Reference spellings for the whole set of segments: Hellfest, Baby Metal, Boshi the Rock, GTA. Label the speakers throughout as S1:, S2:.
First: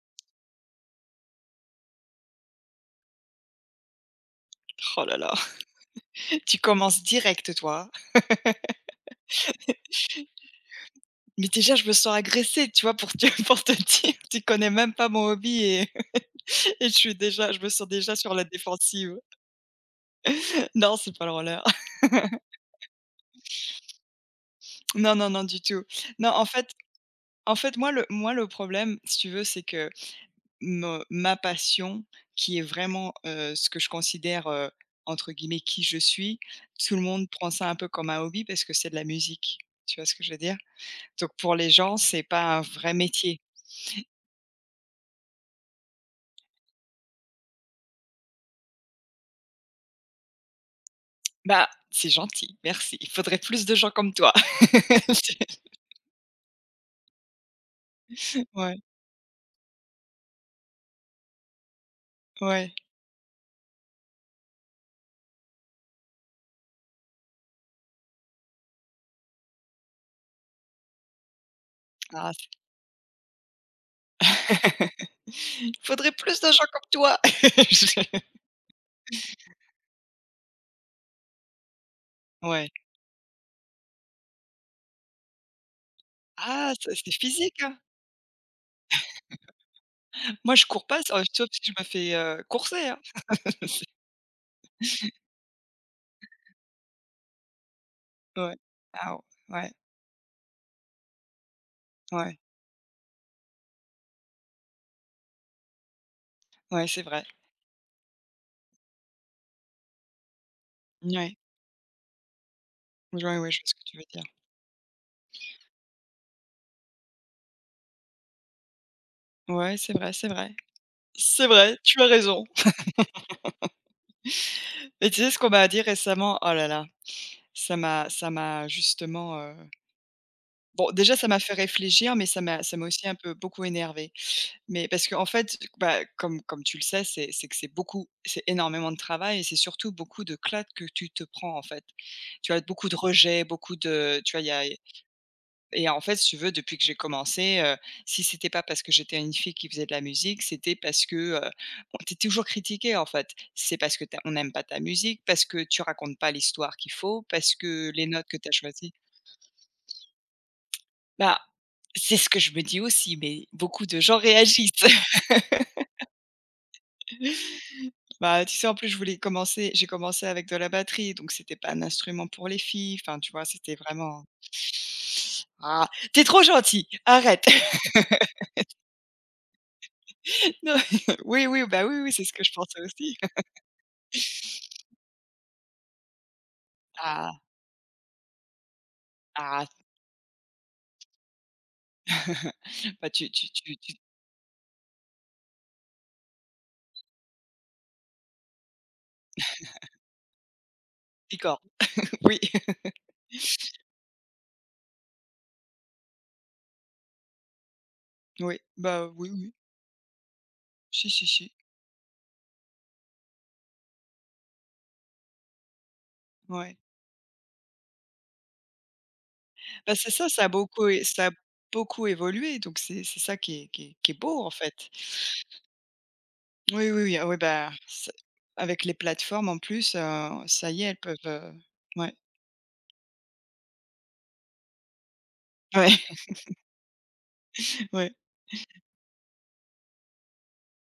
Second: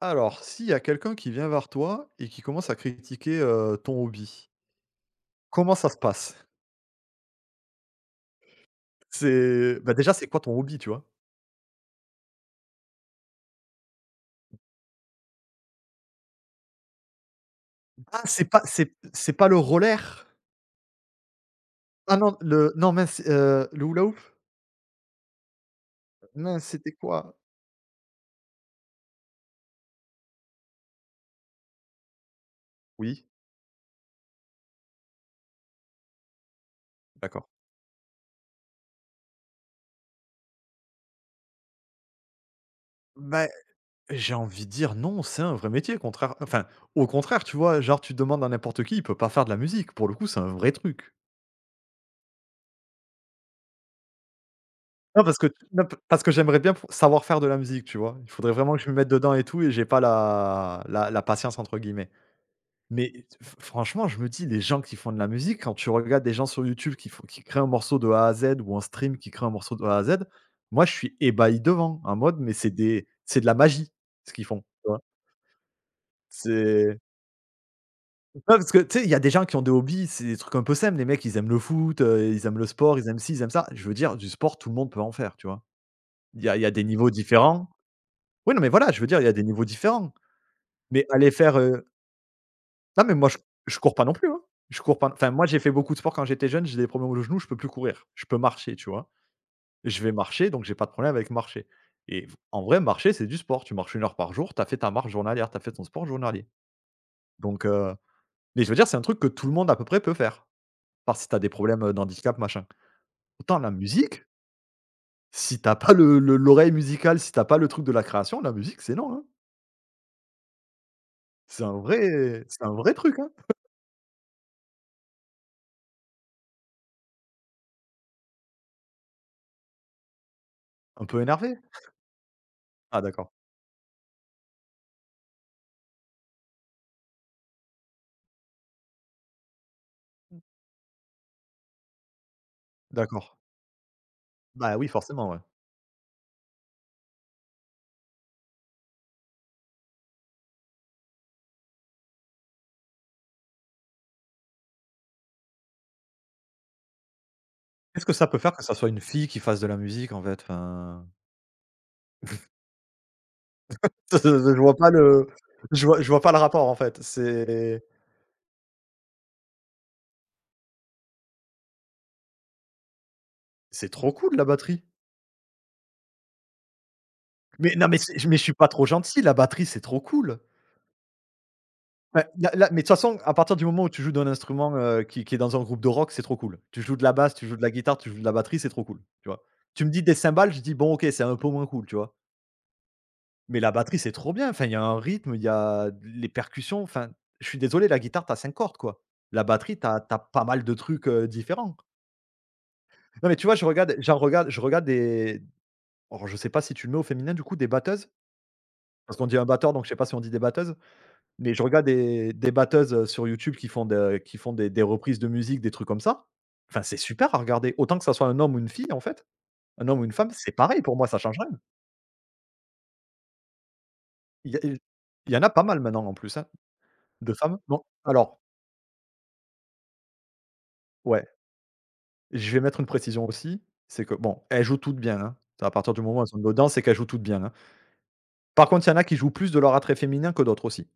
S1: Alors, s'il y a quelqu'un qui vient vers toi et qui commence à critiquer, ton hobby,
S2: Oh là là,
S1: comment ça se passe?
S2: tu commences direct, toi.
S1: C'est déjà, c'est quoi ton hobby, tu vois?
S2: Mais déjà, je me sens agressée, tu vois? Pour te pour te dire, tu connais même pas mon hobby, et et je me sens déjà
S1: Ah,
S2: sur la défensive.
S1: c'est pas le roller?
S2: Non, c'est pas le roller.
S1: Ah non, le non mince, le hula-hoop?
S2: Non, non, non, du tout. Non, en
S1: Mince,
S2: fait
S1: c'était quoi?
S2: en fait, moi le problème, si tu veux, c'est que me ma passion qui est vraiment,
S1: Oui,
S2: ce que je considère, entre guillemets «qui je suis», tout le monde
S1: d'accord.
S2: prend ça un peu comme un hobby parce que c'est de la musique. Tu vois ce que je veux dire? Donc pour les gens, c'est pas un vrai métier.
S1: Bah, j'ai envie de dire non, c'est un vrai métier, au contraire, tu vois? Genre, tu demandes à n'importe qui, il peut pas faire de la musique. Pour le coup, c'est un vrai truc.
S2: Bah, c'est gentil, merci. Il faudrait plus de gens comme toi.
S1: Non,
S2: C'est
S1: parce que non, p parce que j'aimerais bien pou savoir faire de la musique, tu vois? Il faudrait vraiment
S2: Ouais,
S1: que je me mette dedans et tout et j'ai pas la «la patience» entre guillemets.
S2: ouais.
S1: Mais f franchement, je me dis, les gens qui font de la musique, quand tu regardes des gens sur YouTube qui créent un morceau de A à Z ou un stream qui crée un morceau de A à Z, moi, je suis ébahi devant, en
S2: Ah,
S1: mode,
S2: c'est
S1: mais c'est de la magie, ce qu'ils font, tu vois?
S2: il faudrait plus de gens comme
S1: C'est
S2: toi. Je
S1: non, parce que tu sais, il y a des gens qui ont des hobbies, c'est des trucs un peu simples. Les mecs, ils aiment le foot, ils aiment le
S2: Ouais.
S1: sport, ils aiment ci, ils aiment ça. Je veux dire, du sport, tout le monde peut en faire, tu vois? Il y a
S2: Ah,
S1: des
S2: ça, c'est
S1: niveaux
S2: physique,
S1: différents.
S2: hein.
S1: Oui, non, mais voilà, je veux dire, il y a des niveaux différents.
S2: Moi, je cours pas, s
S1: Mais aller
S2: sauf
S1: faire,
S2: si je me fais, courser, hein.
S1: non, mais moi, je cours pas non plus, hein. Je cours pas enfin, moi, j'ai fait beaucoup de sport quand j'étais jeune, j'ai des problèmes au genou, je peux plus courir. Je peux
S2: Ouais.
S1: marcher, tu vois?
S2: Ah ouais,
S1: Je vais marcher, donc j'ai pas de problème avec marcher et
S2: ouais,
S1: en vrai, marcher, c'est du sport. Tu marches une heure par jour, tu as fait ta marche journalière, tu as fait ton sport journalier.
S2: ouais, c'est vrai.
S1: Donc heu mais je veux dire, c'est un truc que tout le monde, à peu près, peut faire, à part si tu
S2: Ouais.
S1: as des problèmes, d'handicap, machin.
S2: Ouais, ouais,
S1: Autant
S2: je vois
S1: la
S2: ce que tu veux dire.
S1: musique, si t'as pas le le l'oreille musicale, si t'as pas le truc de la création, la musique, c'est non, hein.
S2: Ouais, c'est vrai, c'est vrai. C'est vrai, tu as raison.
S1: C'est un vrai truc, hein.
S2: Et tu sais ce qu'on m'a dit récemment? Oh là là, ça m'a justement, bon,
S1: Un
S2: déjà,
S1: peu
S2: ça m'a fait
S1: énervé.
S2: réfléchir, mais ça m'a
S1: Ah
S2: aussi un
S1: d'accord.
S2: peu beaucoup énervée. Mais parce qu'en fait, bah, comme tu le sais, c'est que c'est beaucoup c'est énormément de travail, et c'est surtout beaucoup de clats que tu te prends, en fait. Tu as beaucoup de
S1: D'accord.
S2: rejets, beaucoup de, tu vois, il y a
S1: Bah, oui, forcément, ouais.
S2: et en fait, si tu veux, depuis que j'ai commencé, si c'était pas parce que j'étais une fille qui faisait de la musique, c'était parce que, heu, on tu toujours critiqué, en fait. C'est parce que tu on n'aime pas ta musique, parce que tu racontes pas l'histoire qu'il faut, parce que les
S1: Qu'est-ce que
S2: notes
S1: ça
S2: que
S1: peut
S2: tu as
S1: faire que ça soit
S2: choisies…
S1: une fille qui fasse de la musique, en fait? Enfin
S2: Bah, c'est ce que je me dis aussi, mais beaucoup de gens
S1: Je
S2: réagissent.
S1: vois pas le je vois pas le rapport, en fait.
S2: Bah, tu sais, en plus, je voulais commencer j'ai commencé avec de la batterie, donc c'était pas un instrument pour les filles, enfin, tu vois, c'était
S1: C'est trop
S2: vraiment…
S1: cool la batterie.
S2: «Ah, t'es trop gentil, arrête!»
S1: Mais non, mais c'est mais je suis pas trop gentil, la batterie, c'est trop cool.
S2: Non, oui, oui, bah, oui, oui, c'est
S1: Bah,
S2: ce que
S1: la
S2: je
S1: la
S2: pensais
S1: mais de toute
S2: aussi.
S1: façon, à partir du moment où tu joues d'un instrument, qui qui est dans un groupe de rock, c'est trop cool. Tu joues de la basse,
S2: Ah,
S1: tu joues de la guitare, tu joues de la batterie, c'est trop cool, tu vois?
S2: ah,
S1: Tu me dis des cymbales, je dis: «Bon, OK, c'est un peu moins cool», tu vois?
S2: bah, tu tu
S1: Mais la
S2: tu tu
S1: batterie, c'est trop bien. Enfin, il y a un rythme, il y a les percussions. Enfin, je suis désolé, la guitare, t'as 5 cordes, quoi. La batterie, t'as pas mal de trucs,
S2: picore.
S1: différents.
S2: Oui.
S1: Non, mais tu vois, je regarde des alors je sais pas si tu le mets au féminin, du coup, des batteuses?
S2: Oui, bah,
S1: Parce qu'on
S2: oui,
S1: dit un
S2: oui.
S1: batteur, donc je sais pas si on dit des batteuses?
S2: Si, si, si.
S1: Mais je regarde des batteuses, sur YouTube qui font des reprises de musique, des trucs comme ça.
S2: Ouais.
S1: Enfin, c'est super à regarder. Autant que ça soit un homme ou une fille, en fait, un
S2: Bah,
S1: homme ou
S2: c'est
S1: une
S2: ça,
S1: femme,
S2: ça a
S1: c'est pareil
S2: beaucoup
S1: pour
S2: é
S1: moi, ça
S2: ça a
S1: change rien.
S2: beaucoup évolué, donc c'est ça qui est beau, en
S1: Il y a
S2: fait.
S1: il y en a pas mal maintenant en plus, hein,
S2: Oui, oui, oui, ah,
S1: de
S2: ouais,
S1: femmes.
S2: bah,
S1: Bon,
S2: c'est
S1: alors
S2: avec les plateformes, en plus, ça y est, elles peuvent,
S1: ouais.
S2: ouais,
S1: Je vais mettre une précision aussi, c'est que bon, elles jouent toutes bien, hein. À partir du
S2: ouais,
S1: moment où elles ont une audience, c'est qu'elles jouent toutes bien, hein.
S2: ouais,
S1: Par contre, il y en a qui jouent plus de leur attrait féminin que d'autres aussi.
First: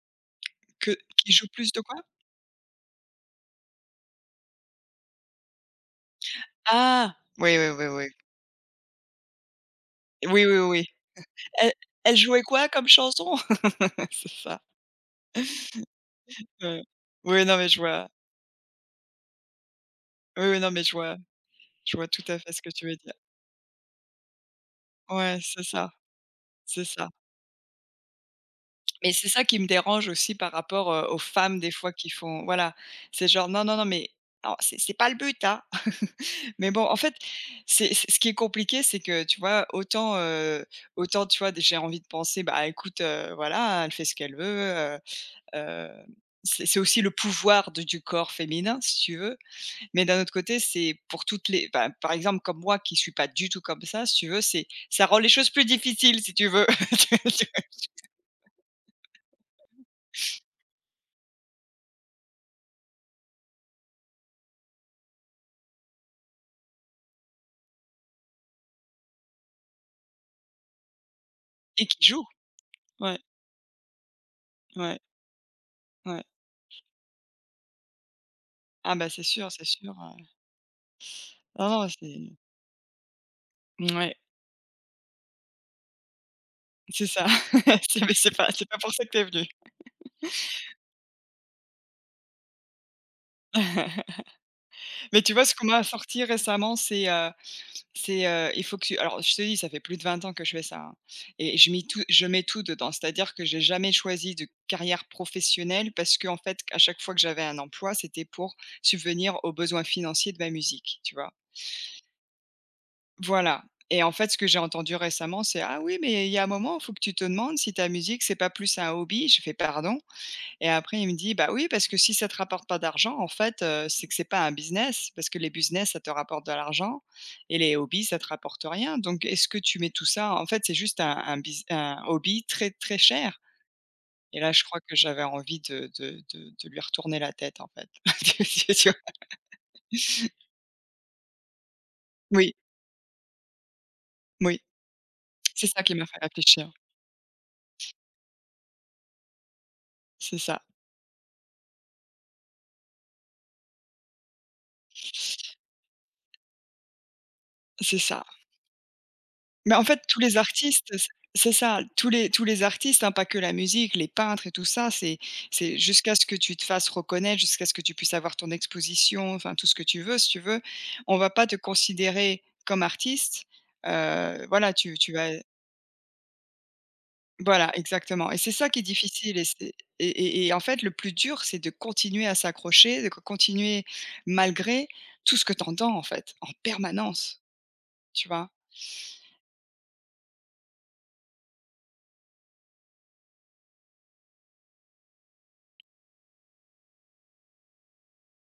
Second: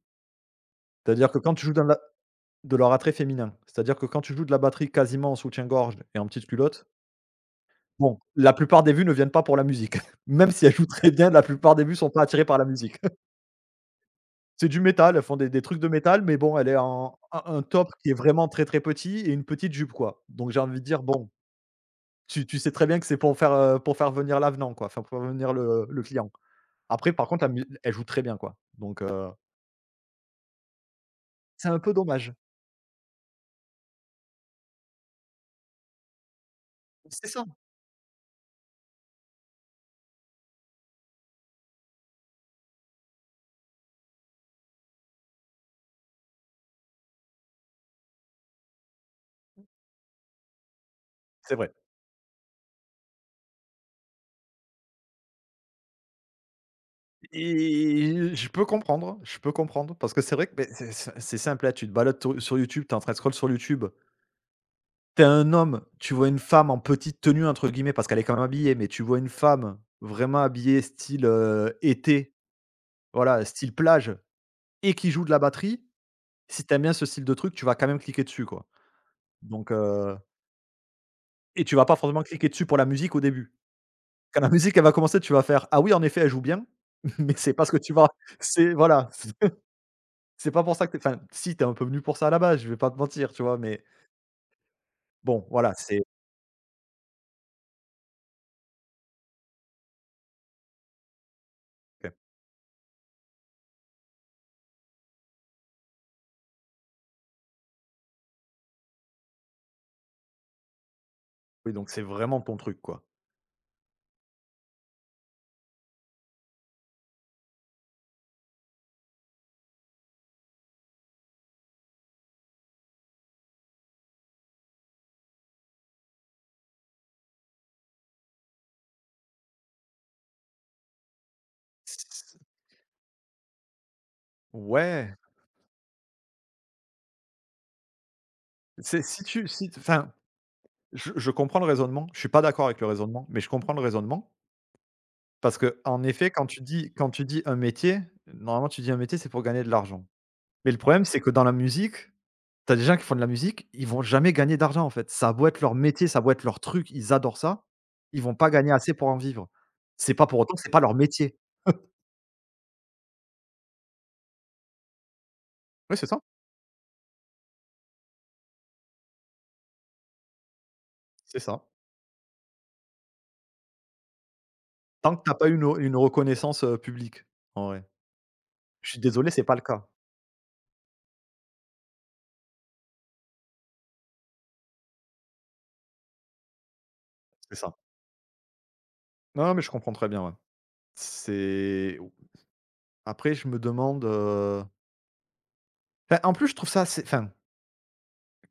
S2: que qui
S1: C'est-à-dire que
S2: jouent
S1: quand tu
S2: plus
S1: joues
S2: de
S1: dans
S2: quoi?
S1: la de leur attrait féminin, c'est-à-dire que quand tu joues de la batterie quasiment en soutien-gorge et en petite culotte,
S2: Ah! Oui, oui, oui, oui.
S1: bon, la plupart des vues ne viennent pas pour la musique.
S2: Oui,
S1: Même
S2: oui,
S1: si elles
S2: oui.
S1: jouent très bien, la
S2: Elle
S1: plupart des vues sont
S2: elle
S1: pas
S2: jouait
S1: attirées par la
S2: quoi comme
S1: musique.
S2: chanson? C'est ça.
S1: C'est du métal, elles font des trucs de métal, mais bon, elle est
S2: Ouais.
S1: en un
S2: Oui, non,
S1: un
S2: mais je
S1: top
S2: vois.
S1: qui est vraiment très, très petit et une petite jupe, quoi.
S2: Oui,
S1: Donc
S2: oui,
S1: j'ai
S2: non,
S1: envie
S2: mais
S1: de dire, bon
S2: je vois tout à fait
S1: Tu
S2: ce que
S1: sais
S2: tu
S1: très
S2: veux
S1: bien que
S2: dire.
S1: c'est pour faire venir l'avenant quoi, enfin pour faire
S2: Ouais,
S1: venir
S2: c'est
S1: le
S2: ça,
S1: le client.
S2: c'est ça.
S1: Après par contre la mu elle joue très bien quoi,
S2: Mais c'est ça qui me dérange aussi par rapport, aux femmes
S1: c'est
S2: des
S1: un
S2: fois
S1: peu
S2: qui
S1: dommage.
S2: font, voilà, c'est genre: «Non, non, non, mais…» alors c'est pas le but, hein, mais bon, en fait,
S1: C'est ça,
S2: c'est ce qui est compliqué, c'est que, tu vois, autant, autant, tu vois, j'ai envie de penser: «Bah, écoute, voilà, elle fait ce qu'elle veut», heu, c'est aussi le pouvoir de du corps féminin, si tu veux, mais d'un autre côté, c'est pour toutes
S1: c'est
S2: les,
S1: vrai
S2: bah, par exemple, comme moi qui suis pas du tout comme ça, si tu veux, c'est ça rend les choses plus difficiles, si tu veux.
S1: et je peux comprendre parce que c'est vrai que beh, c'est simple, là tu te balades tou sur YouTube, t'es en train de scroll sur YouTube, t'es un homme, tu vois une femme en «petite tenue» entre guillemets parce qu'elle est quand même habillée, mais tu vois une femme vraiment habillée style,
S2: Et qui joue.
S1: été,
S2: Ouais,
S1: voilà, style plage et
S2: ouais,
S1: qui joue de la batterie,
S2: ouais.
S1: si t'aimes bien ce style de truc, tu vas quand même cliquer dessus quoi,
S2: Ah bah, c'est sûr, c'est
S1: donc
S2: sûr,
S1: euh,
S2: heu.
S1: et
S2: Non,
S1: tu vas
S2: non,
S1: pas forcément
S2: c'est
S1: cliquer dessus pour la musique au début.
S2: ouais,
S1: Quand la musique elle va commencer, tu vas faire: «Ah oui en effet elle joue bien»,
S2: c'est ça.
S1: mais c'est pas ce que tu
S2: C'est
S1: vas
S2: Mais c'est pas c'est
S1: c'est
S2: pas pour ça
S1: voilà,
S2: que t'es
S1: c'est
S2: venu.
S1: pas pour ça que tu enfin si, t'es un peu venu pour ça à la base, je vais pas te mentir, tu vois? Mais
S2: Mais tu vois,
S1: bon
S2: ce qu'on
S1: voilà,
S2: m'a
S1: c'est
S2: sorti récemment, il faut que tu alors je te dis, ça fait plus de 20 ans que je fais ça, hein, et je mets tout
S1: OK.
S2: je mets tout dedans. C'est-à-dire que j'ai jamais choisi de carrière professionnelle parce qu'en fait, à chaque fois que j'avais un emploi, c'était pour subvenir aux besoins financiers de ma musique, tu vois?
S1: Oui donc c'est vraiment ton truc, quoi.
S2: Voilà. Et en fait, ce que j'ai entendu récemment, c'est: «Ah oui, mais il y a un moment, il faut que tu te demandes si ta musique, c'est pas plus un hobby.» Je fais: «Pardon?» Et après, il me dit: «Bah oui, parce que si ça te rapporte pas d'argent, en fait, c'est que c'est pas un business, parce que les business, ça te rapporte de l'argent, et les hobbies, ça te rapporte rien. Donc est-ce que tu mets tout ça, en fait, c'est juste un
S1: S
S2: hobby très, très cher.» Et là, je crois que
S1: Ouais,
S2: j'avais envie de lui retourner la tête, en fait. Tu vois?
S1: c'est si tu si enfin, je comprends le raisonnement, je suis pas
S2: Oui,
S1: d'accord avec le raisonnement, mais je comprends le raisonnement.
S2: oui,
S1: Parce
S2: c'est
S1: que
S2: ça qui
S1: en
S2: m'a fait
S1: effet,
S2: réfléchir.
S1: quand tu dis un métier, normalement, tu dis un métier, c'est pour gagner de l'argent.
S2: C'est ça,
S1: Mais le problème, c'est que dans la musique, tu as des gens qui font de la musique, ils vont jamais gagner d'argent, en fait. Ça a beau être leur métier, ça a beau être leur truc, ils adorent ça,
S2: c'est
S1: ils
S2: ça.
S1: vont pas gagner assez pour en vivre.
S2: Mais en fait,
S1: C'est
S2: tous
S1: pas
S2: les
S1: pour autant que c'est pas
S2: artistes,
S1: leur métier.
S2: c'est ça, tous les artistes, hein, pas que la musique, les peintres et tout ça, c'est
S1: Oui, c'est
S2: jusqu'à
S1: ça.
S2: ce que tu te fasses reconnaître, jusqu'à ce que tu puisses avoir ton exposition, enfin tout ce que tu veux, si tu veux, on va
S1: C'est
S2: pas te
S1: ça.
S2: considérer comme artiste. Voilà,
S1: Tant que t'as pas une reconnaissance, publique, en vrai.
S2: exactement, et c'est ça qui est
S1: Je suis désolé,
S2: difficile,
S1: c'est
S2: et
S1: pas le
S2: c'est
S1: cas.
S2: et en fait, le plus dur, c'est de continuer à s'accrocher, de co continuer malgré tout ce que tu entends, en fait, en permanence,
S1: C'est ça.
S2: tu vois?
S1: Non, mais je comprends très bien, ouais. C'est après je me demande, bah, en plus, je trouve ça assez enfin,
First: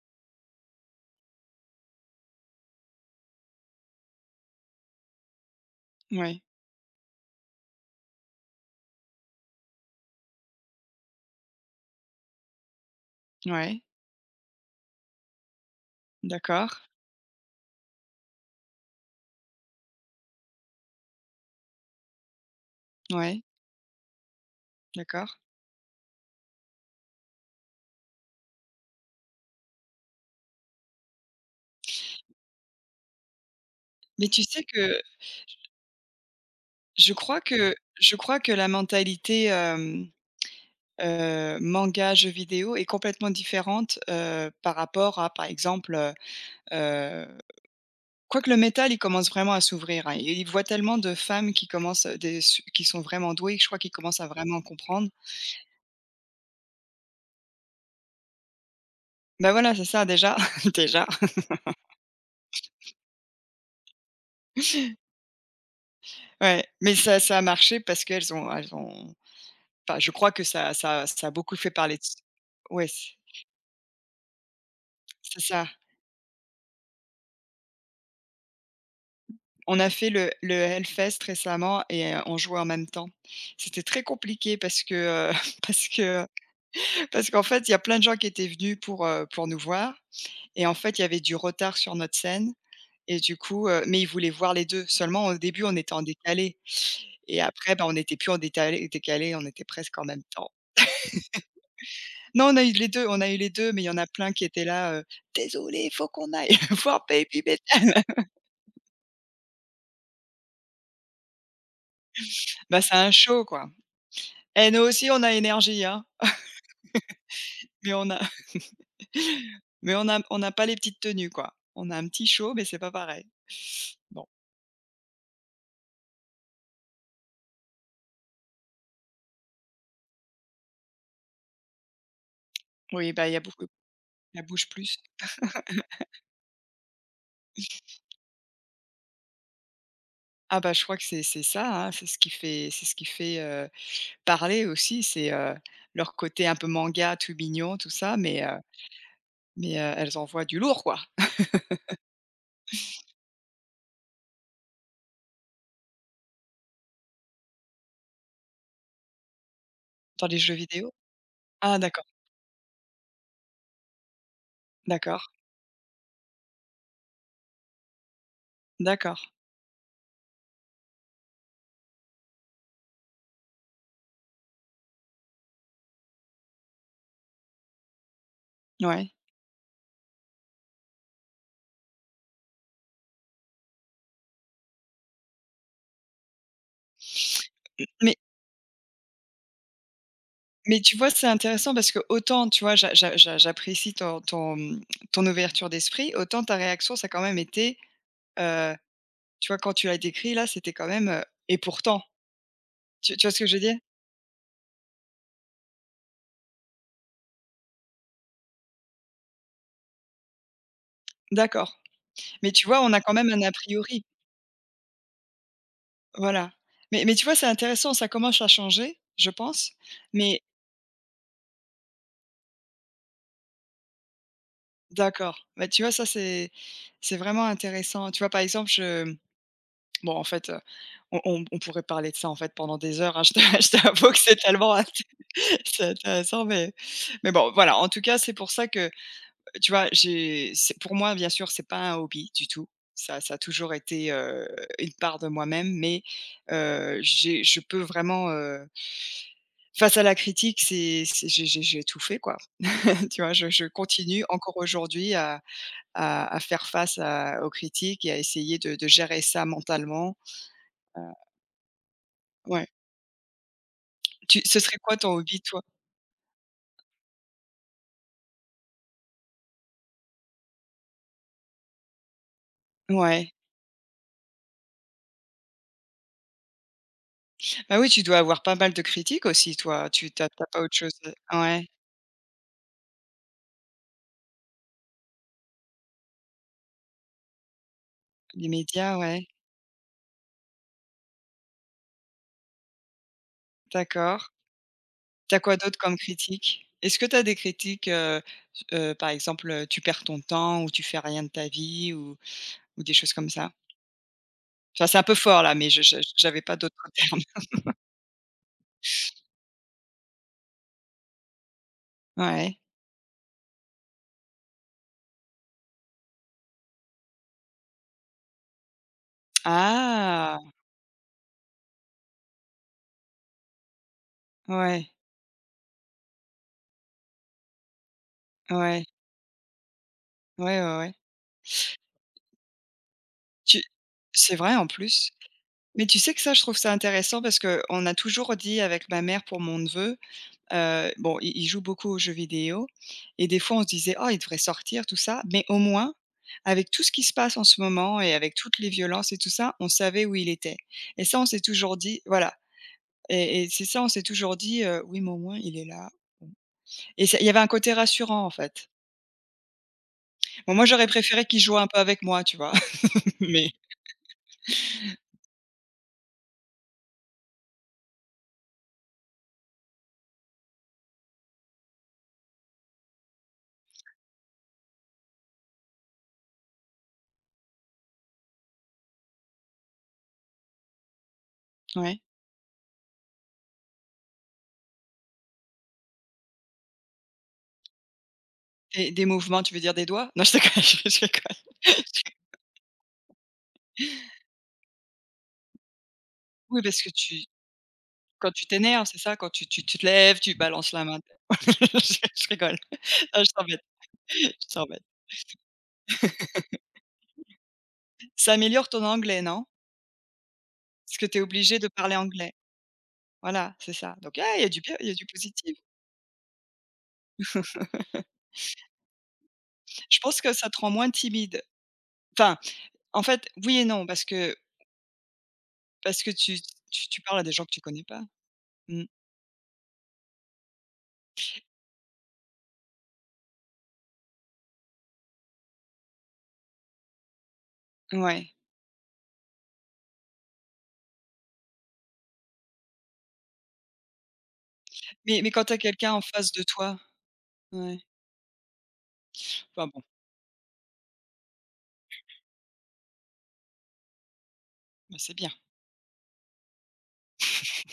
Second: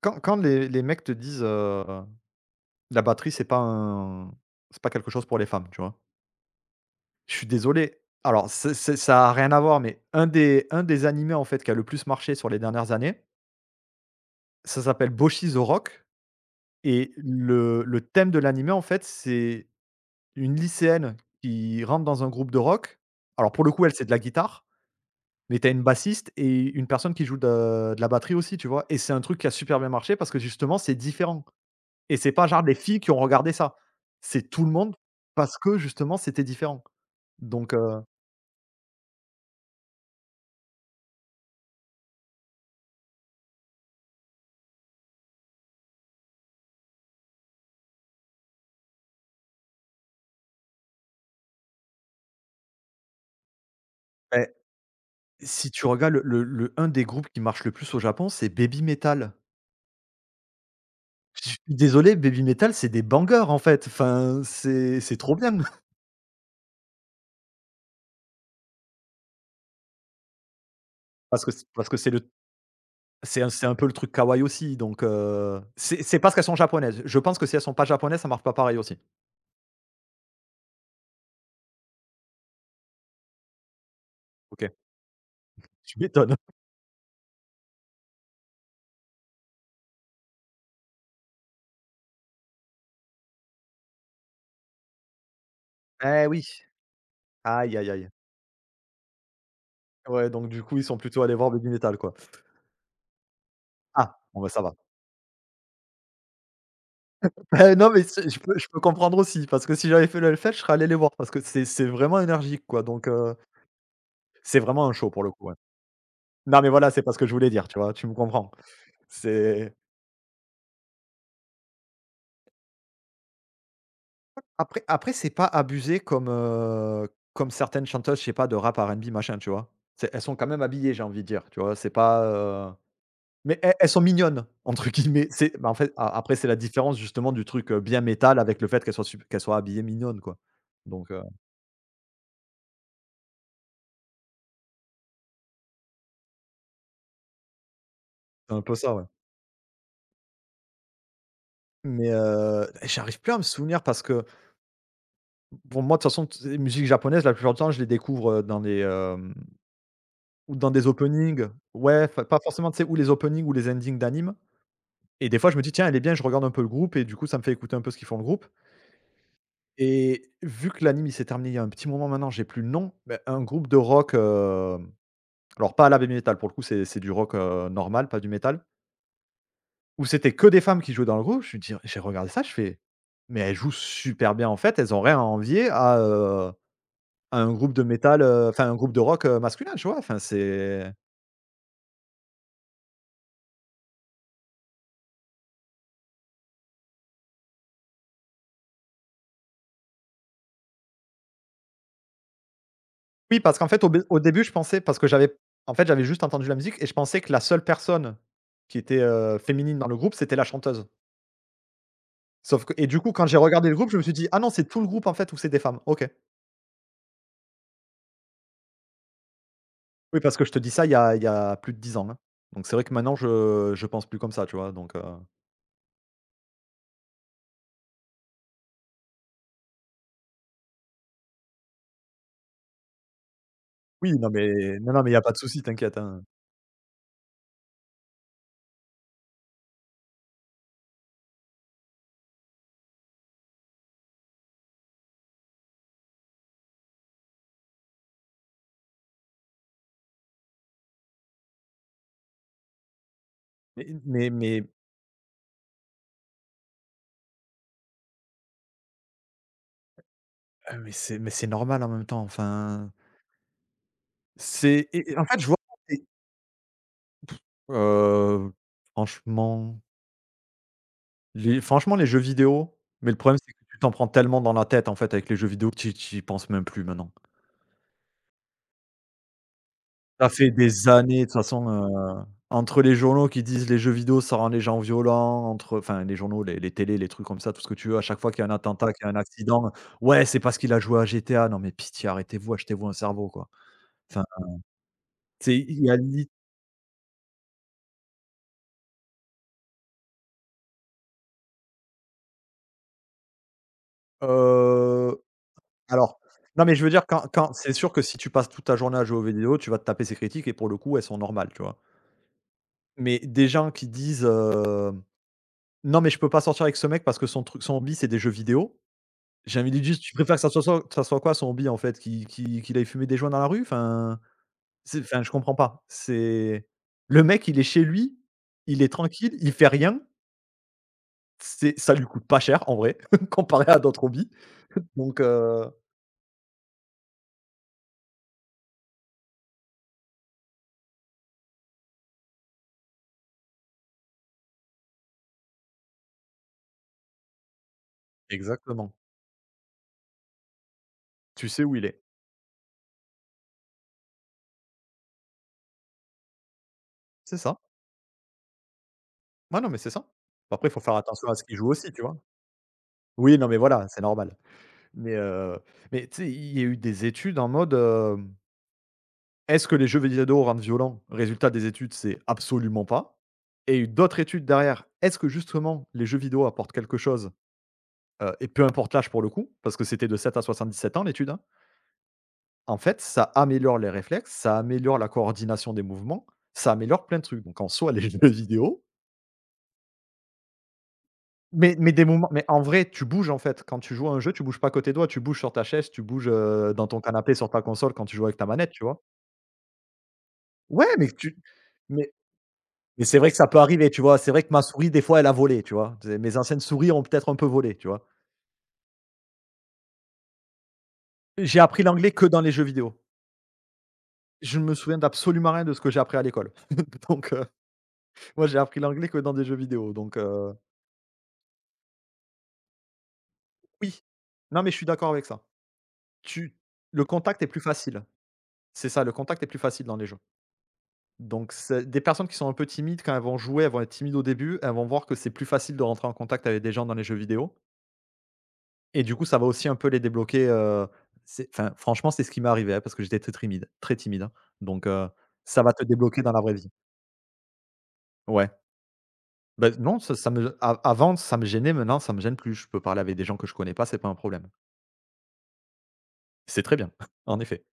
S1: quand les mecs te disent, la batterie, c'est pas un c'est pas quelque chose pour les femmes, tu vois?
S2: Ouais,
S1: Je suis désolé. Alors c'est ça a rien à voir, mais un des animés, en fait, qui a le plus marché sur les dernières années,
S2: ouais,
S1: ça s'appelle Boshi the Rock
S2: d'accord,
S1: et le thème de l'animé, en fait, c'est une lycéenne qui rentre dans un groupe de rock.
S2: ouais.
S1: Alors pour le coup, elle, c'est de la guitare,
S2: D'accord.
S1: mais t'as une bassiste et une personne qui joue de la batterie aussi, tu vois? Et c'est un truc qui a super bien marché parce que justement, c'est différent et c'est pas genre des filles qui ont regardé ça.
S2: Mais tu
S1: C'est
S2: sais
S1: tout le monde
S2: que
S1: parce que justement, c'était différent.
S2: je crois
S1: Donc
S2: que
S1: heu,
S2: je crois que la mentalité, manga, jeux vidéo est complètement différente, par rapport à, par exemple, quoique le métal, il commence vraiment à s'ouvrir, hein. Il voit tellement de femmes qui commencent, des su qui sont vraiment douées, que je crois qu'ils commencent à
S1: beh,
S2: vraiment comprendre.
S1: si tu regardes le un des groupes qui marche le plus au Japon, c'est Baby Metal.
S2: Ben voilà, c'est ça, déjà, déjà,
S1: Je suis désolé, Baby Metal, c'est des bangers, en fait. Enfin, c'est trop bien.
S2: ouais. Mais ça a marché parce qu'elles ont enfin, je crois que ça a beaucoup fait
S1: Parce que
S2: parler de,
S1: c'est le
S2: ouais,
S1: c'est un peu le truc kawaii aussi,
S2: c'est ça.
S1: c'est parce qu'elles sont japonaises. Je pense que si elles sont pas japonaises, ça marche pas pareil aussi.
S2: On a fait le Hellfest récemment, et on jouait en même temps. C'était très compliqué
S1: OK.
S2: parce que, parce
S1: Tu
S2: que
S1: m'étonnes.
S2: parce qu'en fait, il y a plein de gens qui étaient venus pour, nous voir, et en fait, il y avait du retard sur notre scène, et du coup, mais ils voulaient voir les 2. Seulement au début, on était en
S1: Eh oui.
S2: décalé, et après,
S1: Aïe,
S2: ben,
S1: aïe,
S2: on
S1: aïe.
S2: n'était plus en détalé décalé, on était presque en même
S1: Ouais, donc
S2: temps.
S1: du coup, ils sont plutôt allés voir Baby Metal, quoi.
S2: Non, on a eu les 2 on a eu les deux, mais il y en a
S1: Ah,
S2: plein
S1: bon,
S2: qui
S1: bah, ça
S2: étaient
S1: va.
S2: là, «Désolé, faut qu'on aille voir Baby
S1: Bah, non,
S2: Metal.»
S1: mais c'est je peux comprendre aussi parce que si j'avais fait le Hellfest, je serais allé les voir parce que c'est vraiment énergique,
S2: Bah,
S1: quoi,
S2: c'est un show, quoi.
S1: c'est
S2: Et nous
S1: vraiment un
S2: aussi,
S1: show
S2: on
S1: pour le
S2: a
S1: coup, ouais.
S2: énergie, hein,
S1: Non, mais voilà, c'est pas ce que je voulais dire, tu vois?
S2: mais
S1: Tu
S2: on
S1: me
S2: a…
S1: comprends. C'est
S2: Mais on n'a pas les petites tenues, quoi. On a un petit show, mais c'est pas pareil. Bon,
S1: après après c'est pas abusé comme, comme certaines chanteuses, je sais pas, de rap R&B machin, tu vois? C'est elles sont quand même habillées, j'ai envie de dire, tu vois? C'est pas,
S2: oui, bah, il y a
S1: mais
S2: beaucoup,
S1: elles sont
S2: ça
S1: «mignonnes»
S2: bouge
S1: entre
S2: plus.
S1: guillemets. C'est en fait, a après c'est la différence justement du truc, bien métal avec le fait qu'elles soient sup qu'elles soient habillées mignonnes, quoi.
S2: Ah bah, je crois que
S1: Donc,
S2: c'est ça, hein, c'est ce qui fait, parler aussi, leur côté un peu manga, tout mignon, tout ça, mais,
S1: c'est
S2: heu
S1: un peu ça, ouais.
S2: mais, heu, elles envoient du lourd, quoi,
S1: Mais, j'arrive plus à me souvenir parce que, bon, moi de toute façon, tu sais, musique japonaise, la plupart du temps, je les découvre, dans les,
S2: dans les jeux
S1: ou dans des
S2: vidéo.
S1: openings,
S2: Ah d'accord,
S1: ouais, enfin, pas forcément, tu sais, ou les openings ou les endings d'animes. Et
S2: d'accord,
S1: des fois je me dis: «Tiens, elle est bien», je regarde un peu le groupe et du coup ça me fait écouter un peu ce qu'ils font le groupe,
S2: d'accord,
S1: et vu que l'anime il s'est terminé il y a un petit moment maintenant, j'ai plus le nom, mais un groupe de rock, hem, alors pas à la heavy metal pour le coup, c'est du rock, normal, pas du métal,
S2: ouais.
S1: où c'était que des femmes qui jouaient dans le groupe, je me dis, j'ai regardé ça, je fais: «Mais elles jouent super bien en fait, elles ont rien à envier à un groupe de
S2: Mais
S1: métal, enfin un groupe de rock, masculin», tu vois? Enfin
S2: mais
S1: c'est...
S2: tu vois, c'est intéressant parce que autant, tu vois, j'apprécie ton ouverture d'esprit, autant ta réaction, ça a quand même été, euh, tu vois, quand tu l'as décrit là, c'était quand même, et pourtant, tu vois ce
S1: Oui,
S2: que je
S1: parce
S2: veux
S1: qu'en
S2: dire?
S1: fait, au début, je pensais parce que j'avais... en fait, j'avais juste entendu la musique et je pensais que la seule personne qui était, féminine dans le groupe, c'était la chanteuse.
S2: D'accord, mais
S1: Sauf
S2: tu
S1: que...
S2: vois,
S1: et
S2: on
S1: du
S2: a
S1: coup,
S2: quand
S1: quand
S2: même
S1: j'ai
S2: un a
S1: regardé le groupe, je me
S2: priori.
S1: suis dit: «Ah non, c'est tout le groupe en fait où c'est des femmes, OK».
S2: Voilà, mais tu vois, c'est intéressant, ça commence à changer, je pense,
S1: Oui, parce
S2: mais
S1: que je te dis ça il y a plus de 10 ans, hein. Donc c'est vrai que maintenant je pense plus comme ça, tu vois? Donc
S2: d'accord, bah, tu vois, ça, c'est vraiment intéressant. Tu vois, par exemple, je bon, en fait, on pourrait parler de ça, en fait, pendant des heures, hein. Je t'avoue
S1: oui,
S2: que
S1: non
S2: c'est tellement
S1: mais non, non, mais il y a pas de souci,
S2: c'est
S1: t'inquiète, hein.
S2: intéressant, mais bon, voilà, en tout cas, c'est pour ça que… Tu vois, j'ai c'est pour moi, bien sûr, c'est pas un hobby du tout. Ça a toujours été, une part de moi-même, mais j'ai je peux vraiment, face à la critique, c'est j'ai tout fait, quoi. Tu vois, je
S1: Mais
S2: continue
S1: mais
S2: encore
S1: mais
S2: aujourd'hui à faire face à aux critiques et à essayer de gérer ça mentalement. Heu,
S1: mais c'est normal en même temps,
S2: ouais.
S1: enfin,
S2: Tu Ce serait
S1: c'est...
S2: quoi ton
S1: en fait,
S2: hobby,
S1: je vois,
S2: toi?
S1: heu, franchement... les franchement, les jeux vidéo, mais le
S2: Ouais.
S1: problème, c'est que tu t'en prends tellement dans la tête, en fait, avec les jeux vidéo que tu y penses même plus maintenant.
S2: Bah, oui, tu dois avoir pas mal de critiques aussi, toi? Tu as
S1: Ça
S2: pas
S1: fait
S2: autre
S1: des
S2: chose?
S1: années, de toute
S2: Ouais,
S1: façon, entre les journaux qui disent: «Les jeux vidéo, ça rend les gens violents», entre... enfin, les journaux, les télés, les trucs comme ça, tout ce que tu veux, à chaque fois qu'il y
S2: les
S1: a un attentat,
S2: médias,
S1: qu'il y a un
S2: ouais,
S1: accident, «Ouais, c'est parce qu'il a joué à GTA». Non, mais pitié, arrêtez-vous, achetez-vous un cerveau, quoi. Enfin,
S2: d'accord. T'as quoi
S1: c'est...
S2: d'autre
S1: il y a
S2: comme
S1: lit...
S2: critique? Est-ce que t'as des critiques, par exemple, tu perds ton temps, ou tu fais rien de ta vie, ou des choses comme ça? Enfin, c'est un peu
S1: heu,
S2: fort là, mais je
S1: alors,
S2: j'avais pas
S1: non,
S2: d'autres
S1: mais je veux dire,
S2: termes.
S1: quand c'est sûr que si tu passes toute ta journée à jouer aux vidéos, tu vas te taper ces critiques et pour le coup, elles sont normales, tu vois?
S2: Ouais.
S1: Mais des gens qui disent, «Non, mais je peux pas sortir avec ce mec parce que son hobby, c'est des jeux vidéo». J'ai envie de lui dire: «Tu préfères
S2: Ah!
S1: que ça soit soit que ça soit quoi son hobby en fait? Qu'il aille fumer des joints dans la rue? Enfin,
S2: Ouais,
S1: c'est... enfin, je comprends pas». C'est... le mec, il est chez lui, il
S2: ouais,
S1: est tranquille, il fait rien.
S2: ouais, ouais, ouais.
S1: C'est... ça lui coûte pas cher en vrai,
S2: Tu
S1: comparé à d'autres hobbies.
S2: C'est vrai en plus.
S1: Donc heu...
S2: Mais tu sais que ça, je trouve ça intéressant parce que on a toujours dit avec ma mère pour mon neveu. Bon, il joue beaucoup aux jeux vidéo, et des fois on se disait: «Oh, il devrait sortir tout ça», mais au moins, avec tout ce qui se passe en ce moment et avec toutes les
S1: exactement.
S2: violences et tout ça, on savait où il était, et ça, on s'est
S1: Tu sais
S2: toujours
S1: où il
S2: dit,
S1: est.
S2: voilà, et c'est ça, on s'est toujours dit, «Oui, mais au moins il est là», et ça, il y
S1: C'est
S2: avait un
S1: ça.
S2: côté rassurant, en fait.
S1: Ouais, non, mais c'est ça.
S2: Bon, moi,
S1: Après, il faut
S2: j'aurais
S1: faire
S2: préféré
S1: attention à
S2: qu'il
S1: ce qu'il
S2: joue un
S1: joue
S2: peu
S1: aussi,
S2: avec
S1: tu vois?
S2: moi, tu vois?
S1: Oui, non,
S2: Mais
S1: mais voilà, c'est normal. Mais, heu, mais tu sais, il y a eu des études en mode, hem, est-ce que les jeux vidéo rendent violents? Résultat des études, c'est absolument pas. Et il y a eu d'autres études derrière. Est-ce que justement les jeux vidéo apportent quelque chose? Et peu importe l'âge pour le coup, parce que c'était de 7 à 77 ans l'étude, hein.
S2: Ouais.
S1: En fait, ça améliore les réflexes, ça améliore la coordination des mouvements, ça améliore plein de trucs. Donc en soi, les jeux vidéo...
S2: Des mouvements, tu veux dire des doigts? Non, je te je déconne.
S1: des mouvements, mais en vrai, tu bouges en fait. Quand tu joues à un jeu, tu bouges pas à côté tes doigts, tu bouges sur ta chaise, tu bouges,
S2: Oui, parce
S1: dans
S2: que
S1: ton
S2: tu
S1: canapé, sur ta console, quand tu joues
S2: quand
S1: avec ta
S2: tu
S1: manette, tu
S2: t'énerves, c'est
S1: vois?
S2: ça? Quand tu te lèves, tu balances la
S1: Ouais,
S2: main. Je
S1: mais
S2: je rigole.
S1: c'est
S2: Non, je
S1: vrai que ça peut
S2: t'embête,
S1: arriver, tu vois?
S2: je
S1: C'est vrai que ma
S2: t'embête.
S1: souris, des fois, elle a volé, tu vois? C'est mes anciennes souris ont peut-être un peu volé, tu vois?
S2: Ça améliore ton anglais, non? Parce que tu es obligé
S1: J'ai
S2: de
S1: appris
S2: parler
S1: l'anglais que
S2: anglais.
S1: dans les jeux vidéo.
S2: Voilà, c'est ça. Donc ah, il y a
S1: Je
S2: du
S1: ne
S2: bien,
S1: me
S2: il y a
S1: souviens
S2: du
S1: d'absolument
S2: positif.
S1: rien de ce que j'ai appris à l'école. Donc moi, j'ai appris l'anglais que dans des jeux vidéo,
S2: Je
S1: donc
S2: pense que ça te rend moins timide. Enfin, en fait, oui et non,
S1: oui.
S2: parce que
S1: Non, mais je suis d'accord avec ça.
S2: parce que tu
S1: Tu...
S2: tu
S1: le
S2: parles à des
S1: contact
S2: gens
S1: est
S2: que
S1: plus
S2: tu connais pas.
S1: facile.
S2: Mmh,
S1: C'est ça, le contact est plus facile dans les jeux. Donc c'est des personnes qui sont un peu timides, quand elles vont jouer, elles vont être timides au début, elles vont voir que c'est plus facile de rentrer en contact avec des gens dans les jeux vidéo.
S2: ouais.
S1: Et du coup, ça va aussi un peu les débloquer, c'est... enfin, franchement, c'est ce qui m'est arrivé, hein, parce que j'étais très timide, hein, donc
S2: Mais quand tu as
S1: ça va te
S2: quelqu'un en
S1: débloquer
S2: face
S1: dans la
S2: de
S1: vraie vie.
S2: toi, ouais.
S1: Ouais,
S2: Enfin
S1: bah,
S2: bon,
S1: non, ça me a avant, ça me gênait, maintenant, ça me gêne plus. Je peux parler avec des gens que je connais pas, c'est pas un problème.
S2: bah, c'est bien.
S1: C'est très bien, en effet.